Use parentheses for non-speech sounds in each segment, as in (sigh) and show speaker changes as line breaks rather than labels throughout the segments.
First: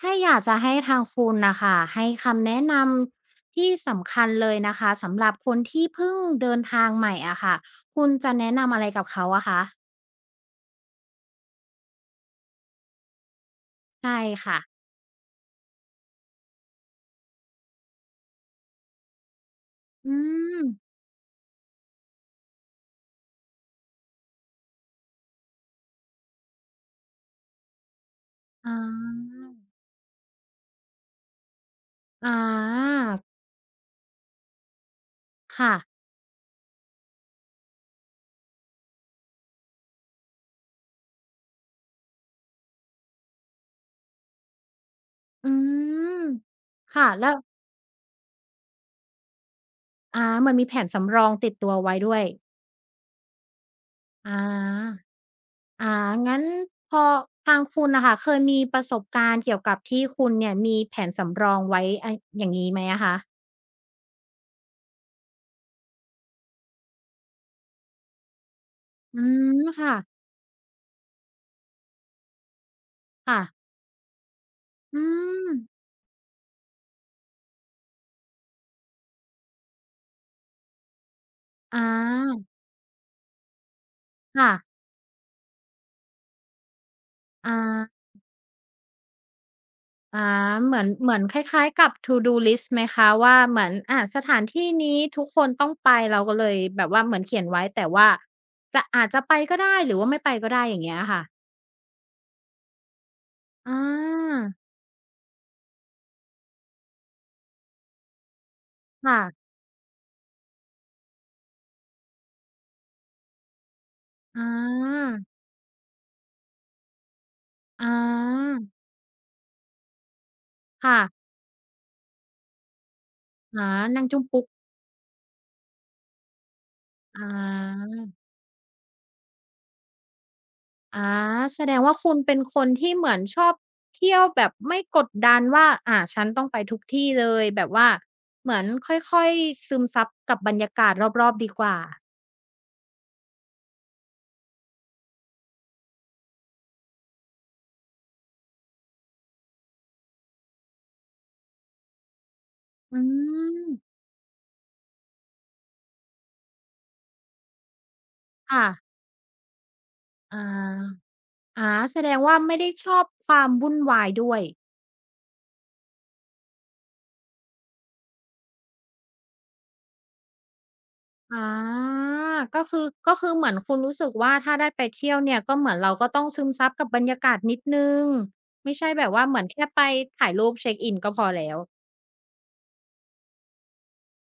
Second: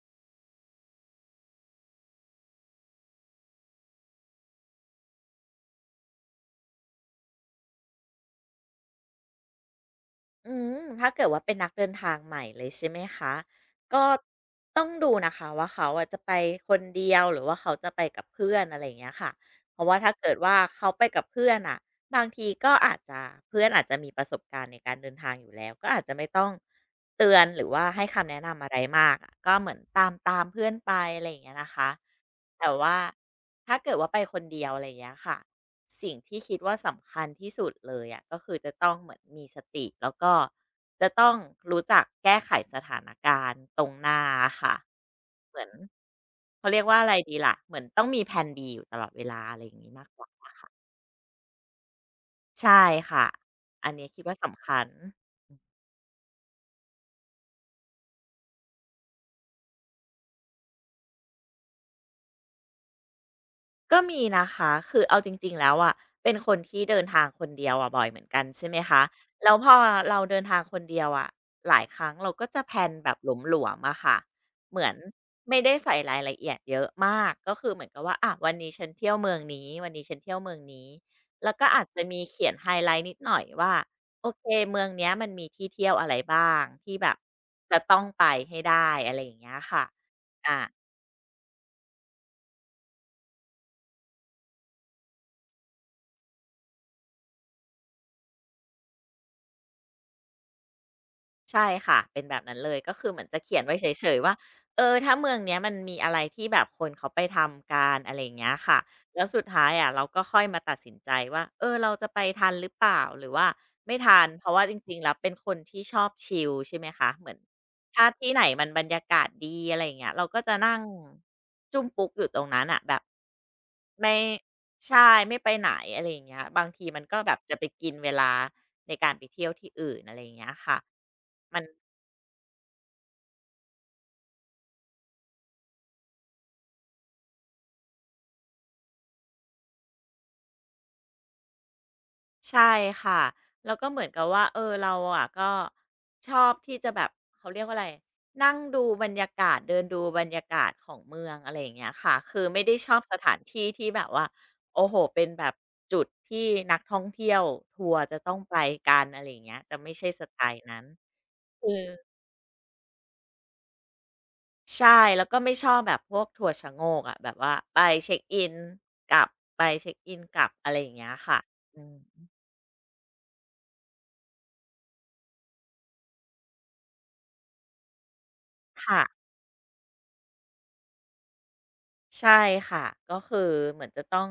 ถ้าอยากจะให้ทางคุณนะค่ะให้คำแนะนำที่สำคัญเลยนะคะสำหรับคนที่เพิ่งเดินทางใหม่อะค่ะคุณจะแนะนำอะไรกับเขาอะคะ
ถ้าเกิดว่าเป็นนักเดินทางใหม่เลยใช่ไหมคะก็
ใช่ค่ะ
ต้องดูนะคะว่าเขาอะจะไปคนเดียวหรือว่าเขาจะไปกับเพื่อนอะไรอย่างเงี้ยค่ะเพราะว่า
อื
ถ้าเกิดว่า
ม
เขาไปกับเพื่อนอ่ะบางทีก็อาจจะเพื่อนอาจจะมีประสบการณ์ในการเดินทางอยู่แล้วก็อาจจะไม่ต้องเตือนหรือว่าให้คำแนะนำ
อ๋
อะไรมากอะ
อ
ก็เหมือนตามเพื่อนไปอะไรอย่างเงี้ยนะคะ
อ๋
แต่ว่าถ้าเกิดว่าไปคนเดียวอะไรอย่างเงี้ยค่ะ
ค่ะ
สิ่งที่คิดว่าสำคัญที่สุดเลยอะะก็คือจะต้องเหมือนมีสติแล้วก็จะต้องรู้จักแก้ไขสถานการณ์ตรงหน้าค่ะ
อื
เหมือน
ม
เขาเรียกว่า
ค่ะ
อะไร
แล้ว
ดีล่ะเหมือนต้องมีแพน B อยู่ตลอดเวลาอะไรอย่างนี้มากก
เหมื
ว่า
อนมีแผนสำรองติดตัวไว้ด้วย
ใช่ค่ะอันนี้คิดว่า
อา
สำคัญ
อางั้นพอทางคุณน่ะค่ะเคยมีประสบการณ์เกี่ยวกับที่คุณเนี่ยมีแผนสำรองไว้อะอย่างงี้ไหมอะคะ
ก็มีนะคะคือเอาจริงๆแล้วอ่ะ เป็นคนที่เดินทางคนเดียวอ่ะบ่อยเหมือนกันใช่ไหมคะ
อื
แล้ว
ม
พอ
ค่ะ
เราเดินทางคนเดียวอะหลายครั้งเราก็จะแพลนแบบ
ค่ะ
หลวมๆอะค่ะเหมือน
อืม
ไม่ได้ใส่รายละเอียดเยอะมาก ก็คือเหมือนกับว่าอะวันนี้ฉันเที่ยวเมืองนี้ วันนี้ฉันเที่ยวเมืองนี้แล้วก็
อ
อาจจะมี
า
เขียนไฮไลต์นิดหน่อยว่าโอเค
ค่ะ
เมืองเนี้ยมันมีที่เที่ยวอะไรบ้างที่แบบ
อา
จะต้องไปให้ได้อะไรอย่างเงี้ยค่ะ
อาเหมื
อา
อนเหมือนคล้ายๆกับ To do list ไหมคะว่าเหมือนสถานที่นี้ทุกคนต้องไปเราก็เลยแบบว่าเหมือนเขียนไว้แต่ว่าจะอาจจะไปก็ได้หรือว่าไม่ไปก็ได้อย่างเงี้ยค่ะ
ใช่ค่ะเป็นแบบนั้นเลยก็คือเหมือนจะเขียน
อ
ไว้เฉยๆว่า
า
เออถ้าเมืองเนี้ยมันมีอะไรที่แบบคนเขาไปทำกันอะไรอย่างเงี้ยค่ะ
ค่ะ
แล้วสุดท้ายอะเราก็ค่อยมาตัดสินใจว่าเออเราจะไปทันหรือเปล่าหรือว่าไม่ทัน
อ
เพราะว่าจริงๆ
า
แล้วเป็นคนที่ชอบชิลใช่ไหมคะเหมือน
อ
ถ้าที่ไหน
า
มันบรรยากาศดีอะไรอย่างเงี้ยเราก็จะนั่ง
ค่ะ
จุ้มปุ๊กอยู่ตรงนั้นน่ะแบบ
อานั่ง
ไม่
จุ้มปุ๊ก
ใช่ไม่ไปไหนอะไรอย่างเงี้ยบางทีมันก็
อ
แบบจะไปกิน
า
เวลาในการไปเที่ยวที่อื่นอะไรอย่างเงี้ยค่ะ
อา
มั
แส
น
ดงว่าคุณเป็นคนที่เหมือนชอบเที่ยวแบบไม่กดดันว่าฉันต้องไปทุกที่เลยแบบว่าเหมือนค่อยๆซึมซับกับบรรยากาศรอบๆดีกว่า
ใช่ค่ะแล้วก็เหมือนกับว่าเออเราอะก็ชอบที่จะแบบเขาเรียกว่าอะไรนั่งดูบรรยากาศเดินดูบรรยากาศของเมืองอะไรอย่างเงี้ยค่ะคือไม่ได้ชอ
อื
บสถาน
ม
ที่ที่แบบว่าโอ้โฮเป็นแบบจุดที่นักท่องเที่ยวทัวร์จะต้องไป
ค่ะ
กันอะไรอย่างเงี้ยจะไม่ใช่สไต
อา
ล์นั้น
อา
คือ
แสดงว่าไม่ได้ชอบความวุ่นวายด้วย
ใช่แล้วก็ไม่ชอบแบบพวกทัวร์ชะโงกอะแบบว่าไปเช็กอินกลับไปเช็กอินกลับอะไรอย่างเงี้ย
อ
ค่ะอื
า
ม
ก็คือก็คือเหมือนคุณรู้สึกว่าถ้าได้ไปเที่ยวเนี่ยก็เหมือนเราก็ต้องซึมซับกับบรรยากาศนิดหนึ่งไม่ใช่
ค่ะ
แบบว่าเหมือนแค่ไปถ่ายรูปเช็กอินก็พอแล้ว
ใช่ค่ะก็คือเหมือนจะต้อง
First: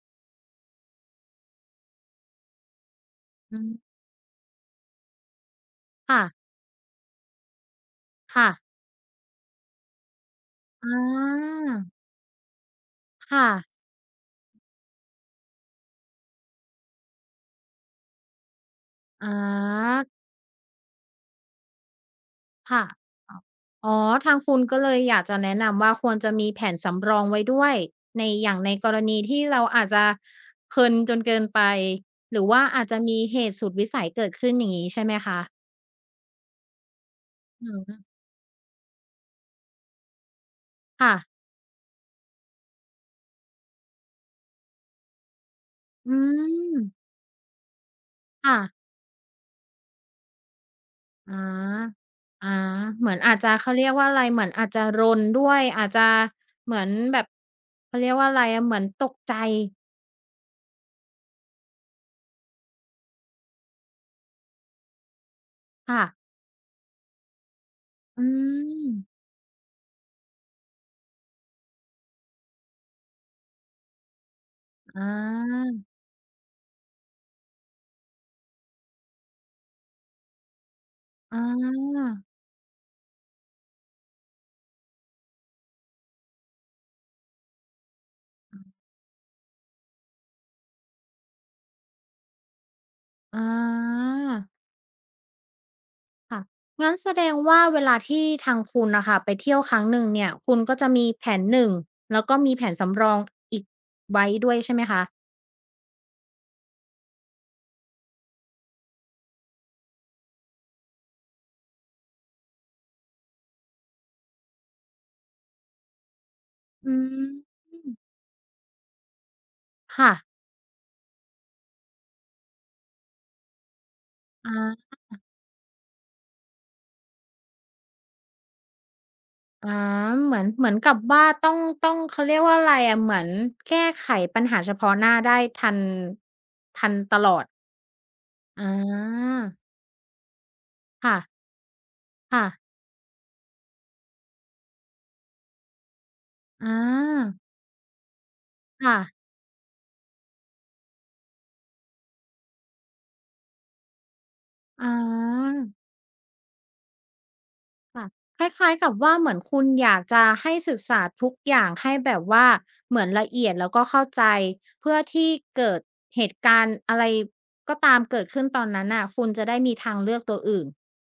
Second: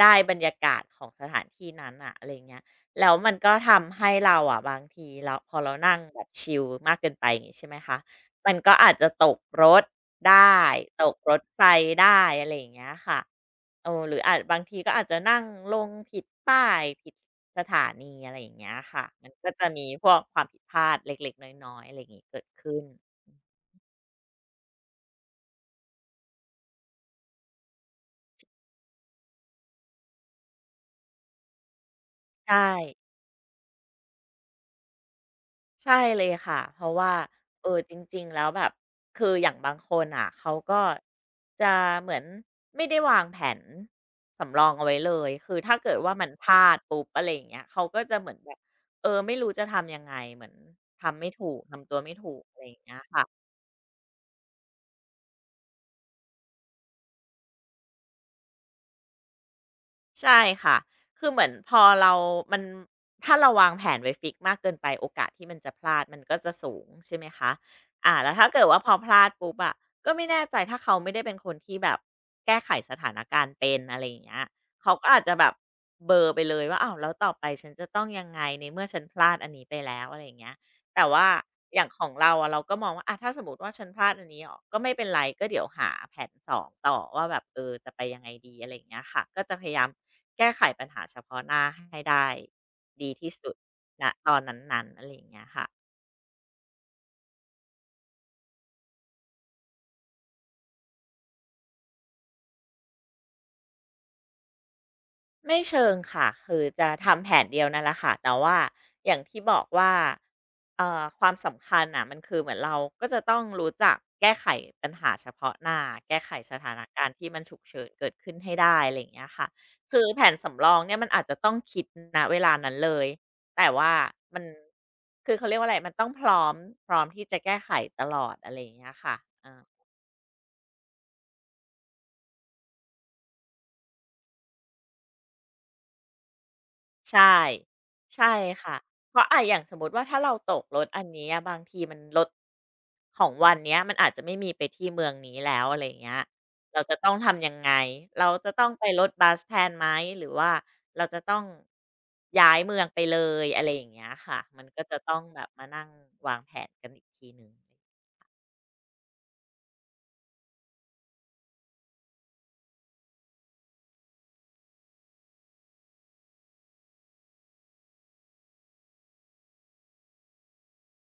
ได้บรรยากาศของสถานที่นั้นอ่ะอะไรเงี้ยแล้วมันก็
อืม
ทำให้เราอะบางทีเราพอเรานั่งแบ
ค่ะ
บชิลมากเกินไปอย่างงี้ใช่ไหมคะ
ค่ะ
มันก็อาจจะตกรถได้
อ
ตกรถไฟ
า
ได้อะไรอย่างเงี้ยค่ะ
ค่ะ
เออหรืออาจบางทีก็อาจจะนั่งลงผิดป้ายผิดสถานีอะไรอย่างเงี้ยค่ะ
อ
มันก็จะมี
า
พวกความผิดพลาดเล็กๆน้อยๆอะไรอย่างงี้เกิดขึ้
ค่ะ
น
อออ๋อทางคุณก็เลยอยากจะแนะนำว่าควรจะมีแผนสำรองไว้ด้วยในอย่างในกรณีที่เราอาจจะเพลินจนเกินไปหรือ
ใช่
ว่าอาจจะมีเหตุสุดวิสัยเกิดขึ้นอย่างงี้ใช่ไหมคะ
ใช่เลยค่ะเพราะว่า
อื
เออจ
ม
ริงๆแล้วแบบคืออย่างบางคนอ่ะเขาก็
ค่ะ
จะเหมือนไม่ได้วางแผนสำรองเอาไว้เลยคือถ้าเกิด
อื
ว่ามันพลาดปุ๊บ
ม
อะไรอย่างเงี้ยเขาก็จะเหมือนแบ
ค่ะ
บเออไม่รู้จะทำยังไงเหมือนทำไม่
อ
ถูกทำตัว
า
ไม่ถูกอะ
อา
ไรอย่างเงี้ย
เหมือนอา
ค่ะ
จจะเขาเรียกว่าอะไรเหมือนอาจจะรนด้วยอาจจะเหมือนแบบเขาเรียกว่าอะไรอะเหมือนตกใจ
ใช่ค่ะคือเหมือนพอเรามันถ้าเราวางแผนไว้ฟิกซ์มากเกินไป โอกาสที่มันจะพลา
ค่ะ
ด มันก็จะสูงใช่ไหมคะอ่า
อื
แล้วถ้าเกิดว่าพอพ
ม
ลาดปุ๊บอะก็ไม่แน่ใจถ้าเขาไม่ได้เป็นคนที่แบบแก้ไขสถานการณ์เป็นอะไรอย่างเงี้ยเขา
อ
ก็อาจจะแบบ
า
เบลอไปเลยว่าอ้าวแล้วต่อไปฉันจะต้องยังไงในเมื่อฉันพลาดอันนี้ไปแล้วอะไรอย่างเงี้ย แต่ว่า
อ
อย่างข
า
องเราอะเราก็มองว่าอะถ้าสมมุติว่าฉันพลาดอันนี้ออกก็ไม่เป็นไรก็เดี๋ยวหาแผน2ต่อว่าแบบเออจะไปยังไงดีอะไรอย่างเงี้ยค่ะก็จะพยายามแก้ไขปัญหาเฉพาะหน้าให้ได้ดีที่
อา
สุดณตอนนั้นๆอะไรอย่างเงี้ยค่ะ
ค่ะงั้นแสดงว่าเวลาที่ทางคุณน่ะค่ะไปเที่ยวครั้งหนึ่งเนี่ยคุณก็จะมีแผนหนึ่งแล้วก็มีแผนสำรองอีกไว้ด้วยใช่ไหมคะ
ไม่เชิงค่ะคือจะทำแผนเดียวนั่นแหละค่ะแต่ว่าอย่างที่บอกว่าความสำคัญน่ะมันคือเหมือนเราก็จะต้องรู้จักแก้ไขปัญหาเฉพาะหน้าแก้ไขสถาน
อื
การณ์ที่
ม
มันฉุกเฉินเกิดขึ้นให้ได้อะไรอย่างเงี้ยค่ะคือ
ค่ะ
แผนสำรองเนี่ยมันอาจจะต้องคิดณเวลานั้นเลยแต่ว่ามัน
อา
คือเขาเรียกว่าอะไรมันต้องพร้อมที่จะแก้ไขตลอดอะไรอย่างเงี้ยค่ะอ
อาเหมือนเหมือนกับว่าต้องเขาเรียกว่าอะไรอะเหมือนแก้ไขปัญหาเฉพาะหน้าได้ทันทันต
ใช่
ลอด
ใช่
อ
ค่ะเพราะ
า
อะอย่างสมมุติว่าถ้าเราตกรถอัน
ค่ะ
นี้
ๆ
อะบางทีมันรถ
อ
ของวันเนี้ยมันอาจจะไม่มีไปที่เมืองนี้แล้วอะไรอย่างเงี้ยเราจะต้อง
า
ทำยังไงเราจะต้องไป
ค่ะ
รถบัสแทนไหมหรือว่าเราจะต้องย้ายเมืองไปเลยอะไรอย่างเงี้ยค่ะมันก็
อา
จะต้องแบบมานั่งวางแผนกันอีกทีหนึ่ง
ค่ะคล้ายๆกับว่าเหมือนคุณอยากจะให้ศึกษาทุกอย่างให้แบบว่าเหมือนละเอียดแล้วก็เข้าใจเพื่อที่เกิดเหตุการณ์อะไรก็ตามเกิดขึ้นตอนนั้นน่ะคุณจะได้มีทางเลือกตัวอื่น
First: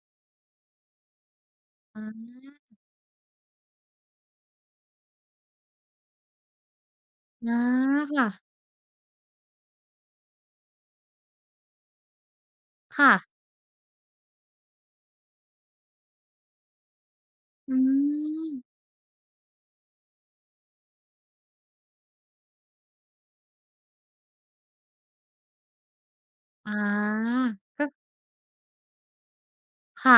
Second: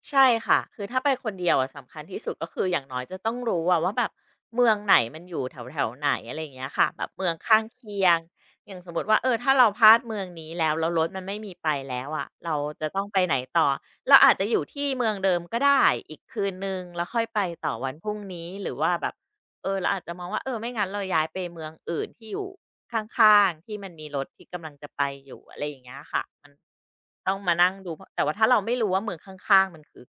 ใช่ค่ะ คือถ้าไปคนเดียวอะสำคั
อา
ญที่สุดก็คืออย่างน้อยจะต้องรู้อะว่าแบบเมืองไหนมันอยู่แถวแถวไหนอะไรอย่างเงี้ยค่ะแบบเมือง
อา
ข้างเคียง
ค่ะ
อย่างสมมติว่าเออถ้าเราพลาดเมืองนี้แล้วแล้วรถมันไม่มีไปแล้วอะเราจะต้อง
ค่ะ
ไปไหนต่อเราอาจจะอยู่ที่เมืองเดิมก็ได้อีกคืนหนึ่งแล้วค่อยไปต่อ
อื
วันพรุ่งนี้
ม
หรือว่าแบบ เออเราอาจจะมองว่าเออไม่งั้นเราย้ายไปเมืองอื่นที่อยู่ข้างๆที่มันมีรถที่กำลังจะไปอยู่อะไรอย่างเงี้ยค่ะมัน
อ
ต้อง
า
มานั่ง
ก็
ดูเพราะแต่ว่าถ้าเราไม่รู้ว่าเมืองข้างๆมันคือ
ค่ะ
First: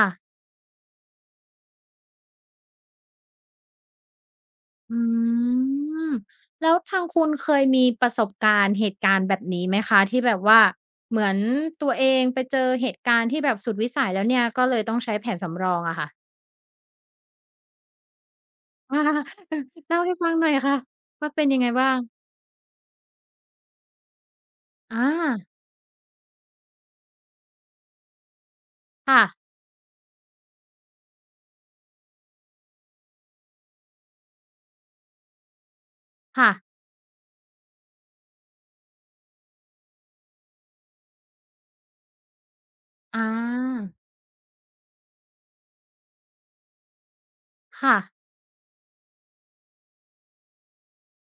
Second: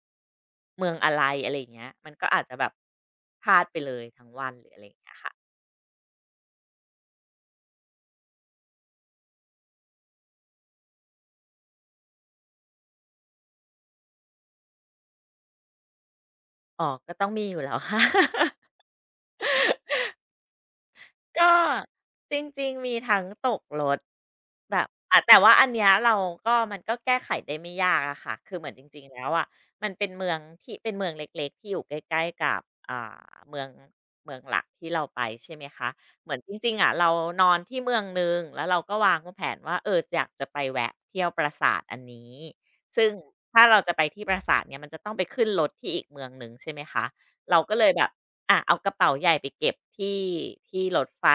เมืองอะไรอะไรอย่างเงี้ยมันก็อาจจะแบบพลาดไปเลยทั้งวันหรืออะไรอย่า
อื
งเงี้ยค่ะ
มแล้วทางคุณเคยมีประสบการณ์เหตุการณ์แบบนี้ไหมคะที่แบบว่าเหมือนตัวเองไปเจอเหตุการณ์ที่แบบสุดวิสัยแล้วเนี่ยก็เลยต้องใช้แผนสำรองอะค่ะ
อ๋อก็ต้องมีอยู่แล้วค่ะ
(laughs) อาเล่าให้ฟังหน่อยค่ะว่าเป็น
ก็
ยังไงบ้าง
จริงๆมีทั้งตกรถแบบ
อา
อะแต่ว่าอันเนี้ยเราก็มันก็แก้ไขได้ไม่ยากอะค่ะคือเหมือนจริงๆ
ค่ะ
แล้วอะมันเป็นเมืองที่เป็นเมืองเล็กๆที่อยู่ใกล้ๆกับอ่าเมืองเมืองหลักที่เราไปใช่ไหมคะเหมือน
ค่ะ
จริงๆอะเรานอนที่เมืองหนึ่งแล้วเราก็วางแผนว่าเอออยากจะไปแวะเที่ยวปราสาทอันนี้ซึ่ง
อ
ถ้าเรา
า
จะไปที่ปราสาทเนี่ยมันจะต้องไปขึ้นรถที่อีกเมืองหนึ่งใช่ไหมคะเราก็เลย
ค่ะ
แบบ อะเอากระเป๋าใหญ่ไปเก็บที่ที่รถไฟ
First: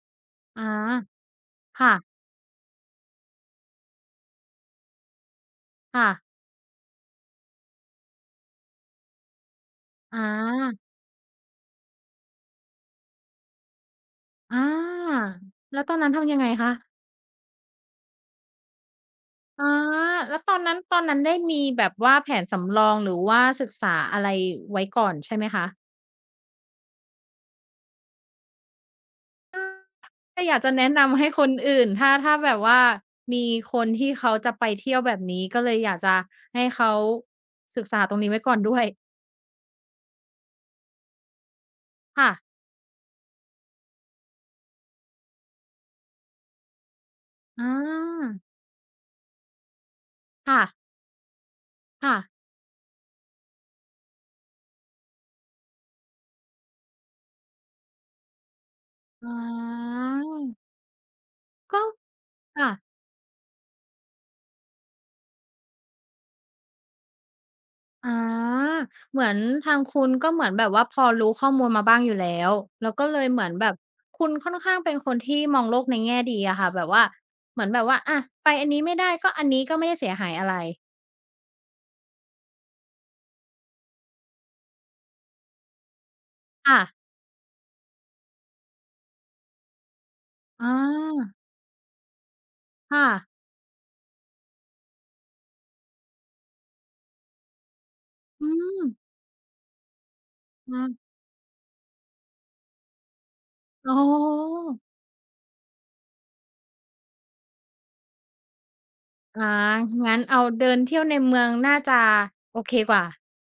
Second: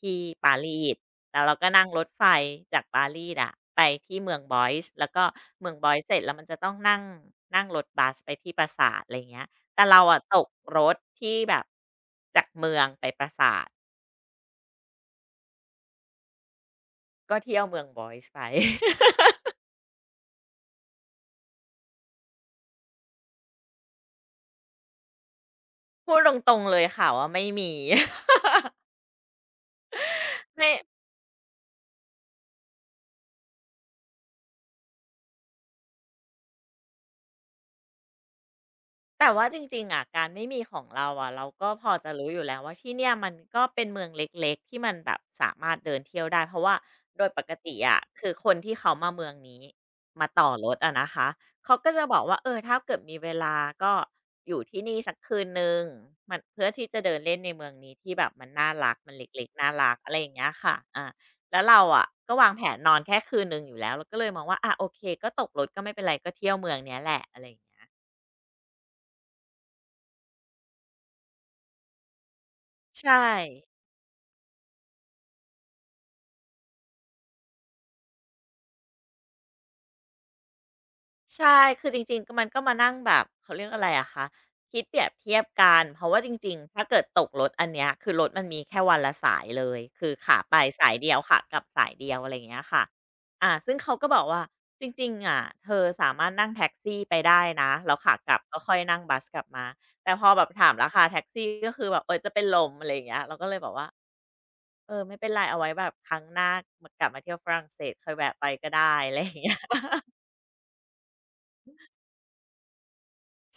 ที่ปา
อา
รีสแล้วเราก็นั่ง
ค่ะ
รถไฟจากปารีสอะไปที่เมืองบอยซ์แล้วก็เมืองบอยซ์
ค่ะ
เสร็จแล้วมันจะต้องนั่งนั่งรถบัสไปที่ปราสาทอะไรอย่างเงี้ยแต่เรา
อ
อะตกร
า
ถที่แบบจากเมืองไปปราสาท
อาแล้วตอนนั้นทำยังไงคะ
ก็เที่ยวเมืองบอยซ์ไป (laughs)
อาแล้วตอนนั้น ตอนนั้นได้มีแบบว่าแผนสำรองหรือว่าศึกษาอะไรไว้ก่อนใช่ไหมคะ
พูดตรงๆเลยค่ะว่าไม่มี (laughs)
ถ้าอยาก
ไม่
จะแนะนำให้คนอื่นถ้าถ้าแบบว่ามีคนที่เขาจะไปเที่ยวแบบนี้ ก็เลยอยากจะให้เขาศึกษาตรงนี้ไว้ก่อนด้วย
แต่ว่าจริงๆอะการไม่มีของเราอะเราก็พอจะรู้
ค่ะ
อยู่แล้วว่าที่เนี่ยมันก็เป็นเมืองเล็กๆที่มันแบบสามารถเดินเที่ยวได้เพราะว่าโดยปก
อา
ติอะคือคนที่เขามาเมืองนี้มาต่อ
ค่ะ
รถอะนะคะเขาก็จะบ
ค่ะ
อกว่าเออถ้าเกิดมีเวลาก็อยู่ที่นี่สักคืนหนึ่งมันเพื่อที่จะเดินเล่นในเมืองนี้ที่แบบมันน่ารักมัน
อ๋
เล็กๆน่ารั
อ
กอะไรอย่างเงี้ยค่ะอาแล้วเรา
ก็
อะก็วางแผ
ค่ะ
นนอนแค่คืนหนึ่งอยู่แล้วเราก็เลยมองว่าอาโอเคก็ตกรถก็ไม่เป็นไรก็เที่ยวเมืองเนี้ยแหละอะไรอย่างเงี้ย
อาเหมือนทางคุณก็เหมือนแบบว่าพอรู้ข้อมูลมาบ้างอยู่แล้วแล้วก็เล
ใช่
ยเหมือนแบบคุณค่อนข้างเป็นคนที่มองโลกในแง่ดีอะค่ะแบบว่าเหมือนแบบว่าอะไปอันนี้ไม่ได้ก็อันนี้ก็ไม่ได้เสียหายอะไร
ใช่คือจริงๆก็มันก็มานั่งแบบเขาเรียกอะไรอะคะคิดเปรียบเทียบกันเพราะว่าจริงๆ
ค่ะ
ถ้าเกิดตกรถอันเนี้ยคือรถมันมีแค่วันละสายเลยคือขาไป
อา
สายเดียวขากลับสายเดียวอะไรอย่างเงี้ยค่ะ
ค่ะ
อ่าซึ่งเขาก็บอกว่าจริงๆอะเธอสามารถนั่งแท็กซี่ไปได้นะแล้วขากลับ
อื
ก็ค่อย
ม
นั่งบัสกลับมาแต่พอแบบถามราคา
อา
แท็กซี่ก็คือแบบเออจะเป็นลมอะไรอย่างเงี้ยเราก็เลยบอกว่า
อ๋อ
เออไม่เป็นไรเอาไว้แบบครั้งหน้ามกลับมาเที่ยวฝรั่งเศสค่อยแวะไปก็ได้อะไรอย่าง
อา
เงี้ย
งั้นเอาเดินเที่ยวในเมืองน่าจะโอเคกว่า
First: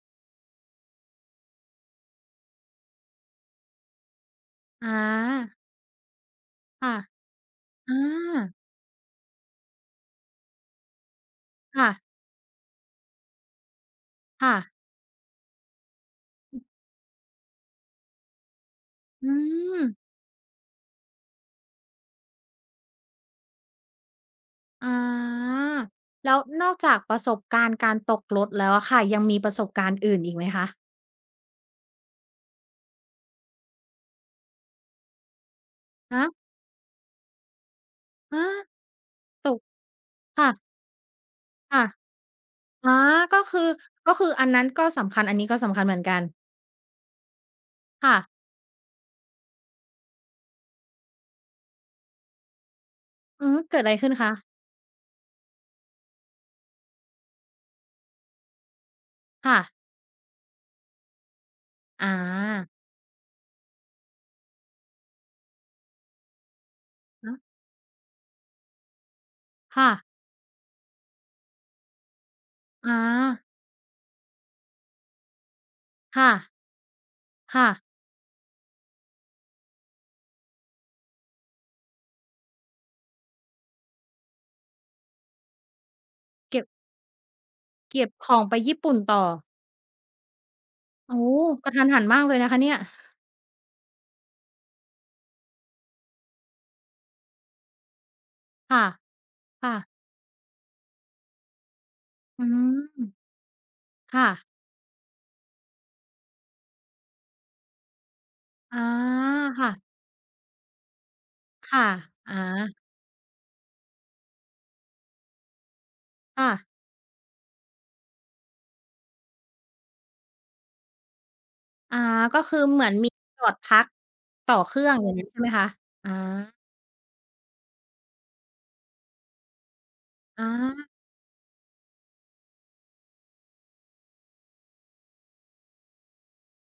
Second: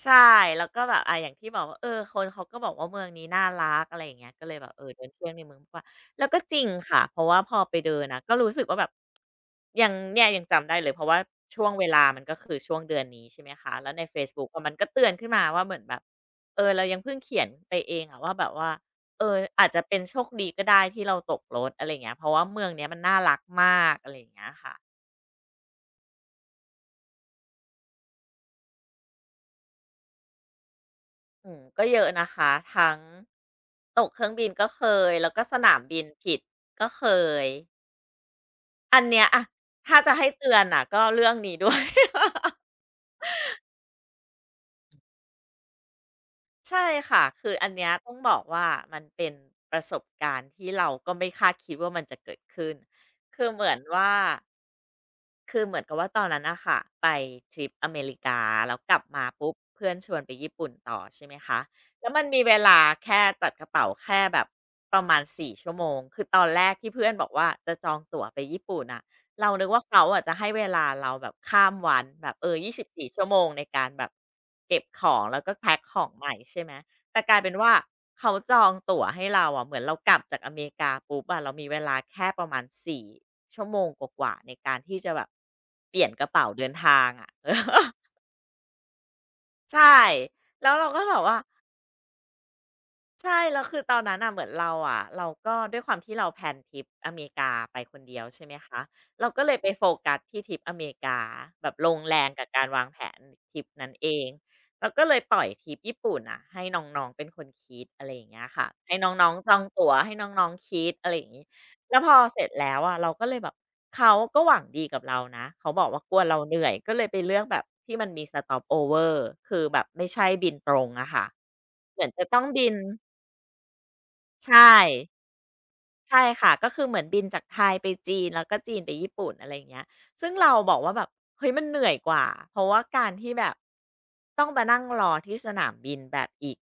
ใช่แล้วก็แบบอ่าอย่างที่บอกว่าเออคนเขาก็บอกว่าเมืองนี้น่ารักอะไรอย่างเงี้ยก็เลยแบบเออ
อ
เดินเที่ยวในเมื
า
องมากกว่าแล้วก็จริง
ค่ะ
ค่ะเพราะว่าพอไป
อา
เดินอะก็รู้สึกว่าแบบยังเนี่ยยังจำได้เลยเพราะว่าช่วงเว
ค่ะ
ลามันก็คือช่วงเดือนนี้ใช่ไหมคะแล้วในเฟซบุ๊ก
ค่ะ
อะมันก็เตือนขึ้นมาว่าเหมือนแบบเออเรายังเพิ่งเขียนไปเองอะว่าแบบว่าเอ
อื
ออาจจะ
ม
เป็นโชคดีก็ได้ที่เราตกรถอะไรอย่างเงี้ยเพราะว่าเมืองเนี้ยมันน่ารักมากอะไรอย่างเงี้ยค่ะ
อาแล้วนอกจากประสบการณ์การตกรถแล้วอะค่ะยังมีประสบการณ์อื่นอีกไหมคะ
ก็เยอะนะคะทั้งตกเครื่องบินก็เคยแล้วก็สนามบิน
ฮะ
ผิดก็เคย
อา
อันเนี้ยอะ
ตก
ถ้าจะให้เตื
ค่ะ
อนอ่ะก็เรื่องนี้ด้วย
ค่ะ
(laughs)
อ๋อก็คือก็คืออันนั้นก็สำคัญอันนี้ก็สำคัญเหมือนกัน
ใช่ค่ะคืออันเนี้ยต้อ
ค่ะ
งบอกว่ามันเป็นประสบการณ์ที่เราก็ไม่คาดคิดว่ามันจะเกิดขึ้นคื
อื
อ
อฮึ
เหมือ
เกิ
น
ดอะไรขึ้
ว่า
นคะ
คือเหมือนกับว่าตอนนั้นนะค่ะไปทริปอเมริกาแล้วกลับมาปุ๊บ
ค่ะ
เพื่อนชวนไปญี่ปุ่นต่อใช่ไหมคะ
อ
แล้วมันมีเว
า
ลาแค่จัดกระเป๋าแค่แบบประมาณ4ชั่วโมงคือตอนแรกที่เพื่อนบอก
ฮะ
ว่าจะจองตั๋วไปญี่ปุ่นน่ะเรานึกว่า
ค่ะ
เขาอะจะให้เวลาเราแบบข้ามวันแบบยี่สิบ
อา
สี่ชั่วโมงในการแบบเก็บของแล้วก็แพ็กของให
ค่ะ
ม่ใช่ไหม แต่กลายเป็น
ค่ะ
ว่าเขาจองตั๋วให้เราอ่ะเหมือนเรากลับจากอเมริกาปุ๊บอะเรามีเวลาแค่ประมาณ4ชั่วโมงกว่าๆในการที่จะแบบเปลี่ยนกระเป๋า
เก็
เดิ
บ
นทางอ่ะ (laughs)
เก็บของไปญี่ปุ่นต่อ
ใช่แล้วเราก็
โอ้
แบบ
โฮ
ว่า
กระทันหันมากเลยนะคะเนี่ย
ใช่แล้วคือตอนนั้นน่ะเหมือนเราอะเราก็ด้วยความที่เราแพลนทริปอเมริกาไปคนเดียวใช่ไหมคะ
ค่ะ
เราก็เลยไป
ค่ะ
โฟกัสที่ทริปอเมริกาแบบลงแรง
อื
กับการ
ม
วางแผนทริปนั้นเอง
ค่ะ
เราก็เลยปล่อยทริปญี่ปุ่นน่ะให้น้องๆเป็นคนคิดอะไรอย่างเงี้ยค่ะ
อา
ให้น้องๆจอง
ค่ะ
ตั๋วให้น้องๆคิดอะไรอย่างงี้
ค่ะ
แล้วพอ
อา
เสร็จแล้วอะเราก็เลยแบบเขาก็หวังดีกับเรานะเขาบอกว่ากลัวเรา
ค่ะ
เหนื่อยก็เลยไปเลือกแบบที่มันมี Stopover คือแบบไม่ใช่บินตรงอะค่ะ
อา
เหมือนจะต้
ก็
อง
คือ
บิน
เหมือนมีจอดพักต่อ
ใช่
เครื่องอย่างงั้นใช่ไหมคะอา
ใช่ค่ะก็คือเหมือนบินจากไทยไปจีนแล้วก็จีนไปญี่ปุ่นอะไรอย่างเงี้ยซึ่ง
อา
เราบอกว่าแบบเฮ้ยมันเหนื่อยกว่าเพราะว่าการที่แบบต้องมานั่งรอที่สนามบินแบบอีก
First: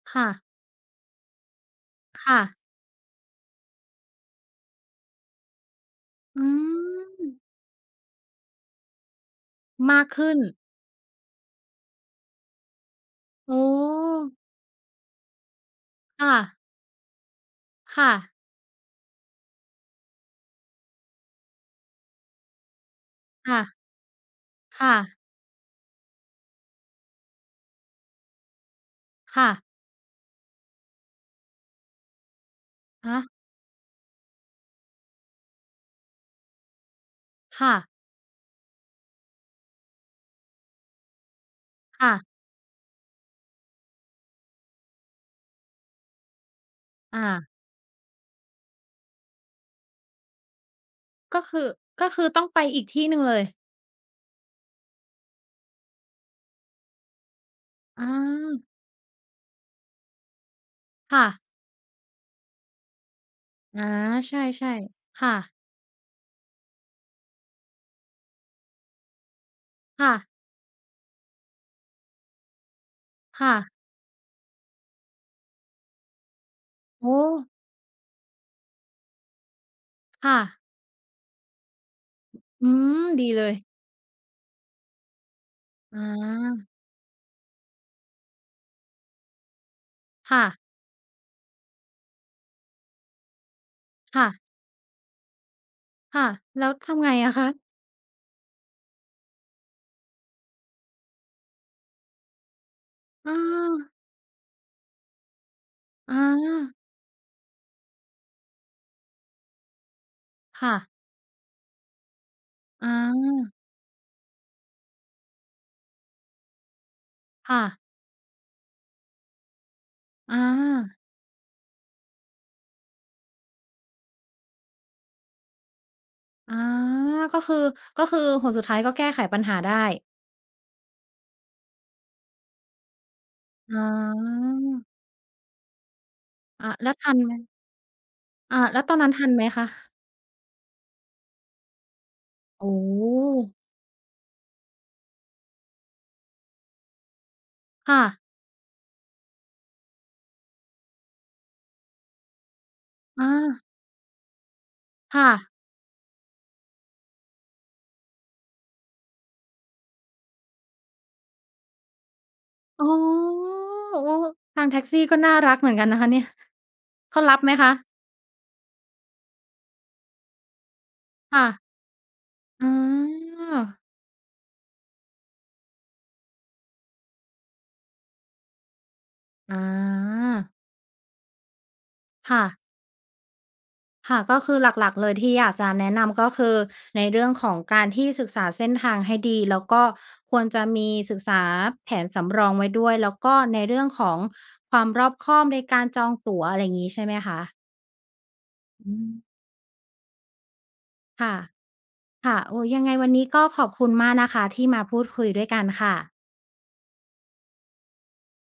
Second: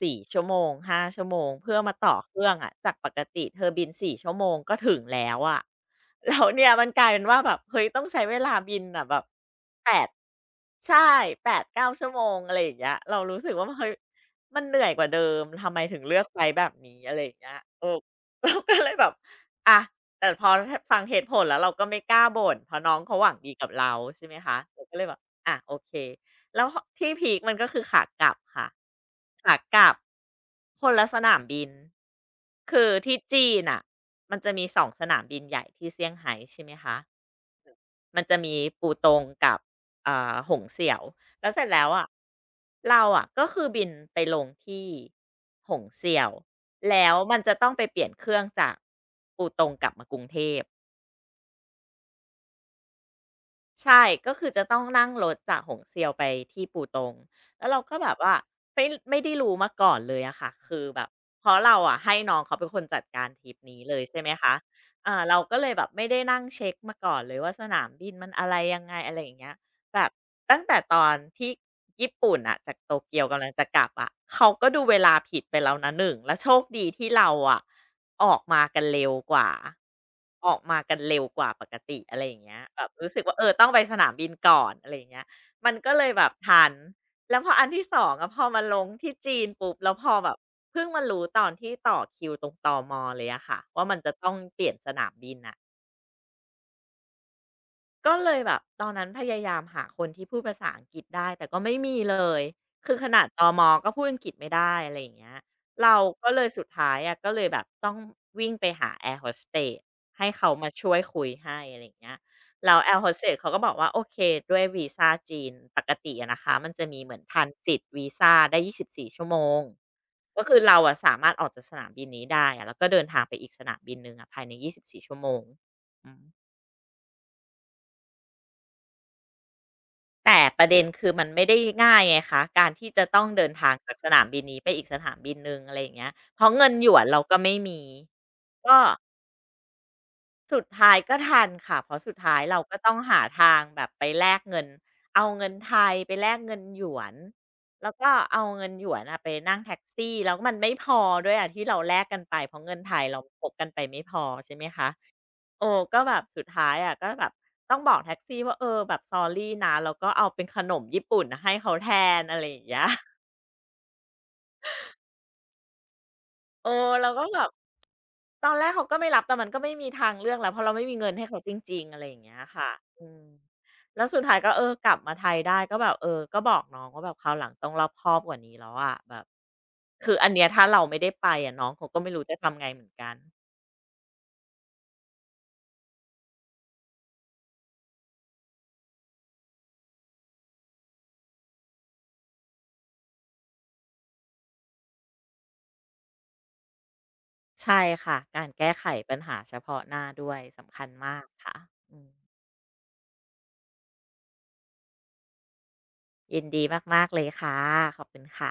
สี่
ค่ะ
ชั่วโมงห้าชั่วโมงเพื่อมาต่อเค
ค่ะ
รื่องอะจากปกติเธอบินสี่ชั่วโมงก็ถึงแล้วอะ (laughs) แล้ว
อื
เนี่ยมันกลายเป็
ม
นว่าแบบเฮ้ยต้องใช้เวลาบินอะแบบแป
มาก
ด
ขึ้น
ใช่แปดเก้าชั่วโมงอะไรอย่างเงี้ยเรารู้สึ
อ๋
ก
อ
ว่าเฮ้ยมันเหนื่อยกว่าเดิมทำไมถึงเลือก
ค่ะ
ไฟลต์แบบนี้อะไรอย่างเงี้ย
ค่ะ
เราก็เลยแบบอะแต่พอฟังเหตุผลแล้วเราก็ไม่กล้าบ่นเพราะน้องเขาหวังดี
ค่ะ
กับเราใช่ไหมคะเราก็
ค่ะ
เลยแบบอะโอเคแล้วที่พีกมันก็คือขากลับค่ะ
ค่ะ
ขากลับคนละสนามบินคือที่
ฮะ
จีนอ่ะมันจะมีสองสนามบินใหญ่ที่เซี่ยงไฮ้ใช่ไหมคะ
ค่ะ
มันจะมีปูตงกับหงเสี่ยวแล้วเสร็จแล้วอะ
ค่ะ
เราอ่ะก็คือบินไปลงที่หงเสี่ยวแล้ว
อา
มันจะต้องไปเปลี่ยนเครื่องจากปูตงกลับมากรุงเทพ
ก็คือก็คือต้องไปอีกที่หนึ่งเลย
ใช่ก็คือจะต้องนั่งรถจากหงเสี่ยวไปที่ปูตงแล้วเราก็
อ
แบบว่า
า
ไม่ไม่ได้รู้มาก่อนเลยอะค่ะคือแบบ
ค่ะ
เพราะเราอะให้น้องเขาเป็นคนจัดการทริปนี้
อา
เลยใช่ไหม
ใช
คะ
่ๆ
อ่า
ค่ะ
เราก็เลยแบบไม่ได้นั่งเช็คมาก่อนเลยว่าสนามบินมันอะไรยังไงอะไรอย่างเงี้ย แบบ
ค่ะ
ตั้งแต่ตอนที่ญี่ปุ่นอะจากโตเกียวกำลัง
ค่ะ
จะกลับอะเขาก็ดูเวลาผิดไปแล้วนะหนึ่งแล้วโชคดีที่
โอ้
เราอะออกมากันเร็วกว่า
ค่ะ
ออกมากันเร็วกว่าปกติอะไรอย่างเงี้ย
อื
แบบ
ม
รู้สึก
ดี
ว่า
เลย
ต้องไปสนามบินก่อนอะไรอย่างเงี้ยมันก็
อ
เลยแบบทั
า
นแล้วพออันที่สองอะพอมาลงที่จีนปุ๊บแล้วพอแบบ
ค่ะ
เพิ่งมารู้ตอนที่ต่อคิวตรงตอมอเลยอะค่ะว่ามันจะ
ค่ะ
ต้องเปลี่ยนสนามบินอะ
ค่ะแล้วทำไงอะคะ
ก็เลยแบบตอนนั้นพยายามหาคนที่พูดภาษาอังกฤษได้แต่ก็ไม่มีเลยคือขนาด
อา
ตมก็พูดอังกฤษไม่ได้อะไรอย่างเงี้ยเรา
อา
ก็เลยสุดท้ายอะก็เลยแบบต้องวิ่งไปหาแอร์โฮสเตสให้เขามา
ค่ะ
ช่วยคุยให้อะไรอย่างเงี้ยแล้ว
อ
แอร์โฮสเตส
า
เขาก็บอกว่าโอเคด้วยวีซาจีนปกติอะนะคะมันจะมีเหมือนทัน
ค่ะ
สิทธิ์วีซาได้24ชั่วโมงก็
อา
คือเราอะสามารถออกจากสนามบินนี้ได้อะแล้วก็เดินทางไปอีกสนามบินหนึ่งอะภายในยี่สิบสี่ชั่วโมงอืม
อาก็คือ ก็คือผลสุดท้ายก็แก้ไขปัญหาได้
แต่ประเด็นคือมันไม่ได้ง่ายไงคะการที่จะต้องเดินทาง
อ๋
จากสนามบิน
อ
นี้ไปอีกสนามบินหนึ่งอะไรอย่างเงี้ยเพราะเงินหย
แล้ว
วน
ทัน
เรา
ไหม
ก็ไม่มีก็
แล้วตอนนั้นทันไหมคะ
สุดท้ายก็ทันค่ะเพราะสุดท้ายเรา
โอ้
ก็ต้องหาทางแบบไปแลกเงินเอาเงินไทยไปแลกเงินหยวนแล้ว
ค่ะ
ก็เอาเงินหยวนอะไปนั่งแท็กซี่แล้วมันไม่พอด้วยอะที่เราแลกกันไปเพราะเงินไทยเรา
อา
พกกันไปไม่พอใช่ไหมคะ
ค่ะ
โอ้ก็แบบสุดท้ายอะก็แบบต้องบอกแท็กซี่ว่าแบบ sorry นะแล้วก็เอาเป็นขนมญี่ปุ่นให้เขาแทนอะไรอย่างเงี้
อ๋
ย
อ
(laughs)
โอ้ทางแท็กซี่ก็น่ารักเหมือนกันนะคะเนี่ย
เออเรา
เขา
ก็
รั
แบ
บ
บ
ไหมคะ
ตอนแรกเขาก็ไม่รับแต่มันก็ไม่มีทางเลือกแล้วเพราะเราไม่มีเงินให้เขา
ค่ะ
จริงๆอะไรอย่างเงี้ย
อา
ค่ะอืม
อ
แล้วสุดท้ายก็กลับมาไทยได้ก็แบบก็บอกน้องว่าแบบคราวหลังต้องรอบคอบกว่านี้แล้วอะแบบ
อา
คืออันเนี้ยถ้าเราไม่ได้ไปอะน้องเขาก็ไม่รู้จะ
ค่ะ
ทำไงเหมือนกัน
ค่ะก็คือหลักๆเลยที่อยากจะแนะนำก็คือในเรื่องของการที่ศึกษาเส้นทางให้ดีแล้วก็ควรจะมีศึกษาแผนสำรองไว้ด้วยแล้วก็ในเรื่องของความรอบคอบในการจองตั๋วอะไรอย่างงี้ใช่ไหมคะ
ใช่ค่ะการแก้ไข
อืม
ปัญหาเฉพาะหน้าด้วยสำคัญมาก
ค่ะ
ค่ะอืม
ค่ะโอ้ยังไงวันนี้ก็ขอบคุณมากนะคะที่มาพูดคุยด้วยกันค่ะ
ยินดีมากๆ เลยค่ะ ขอบคุณค่ะ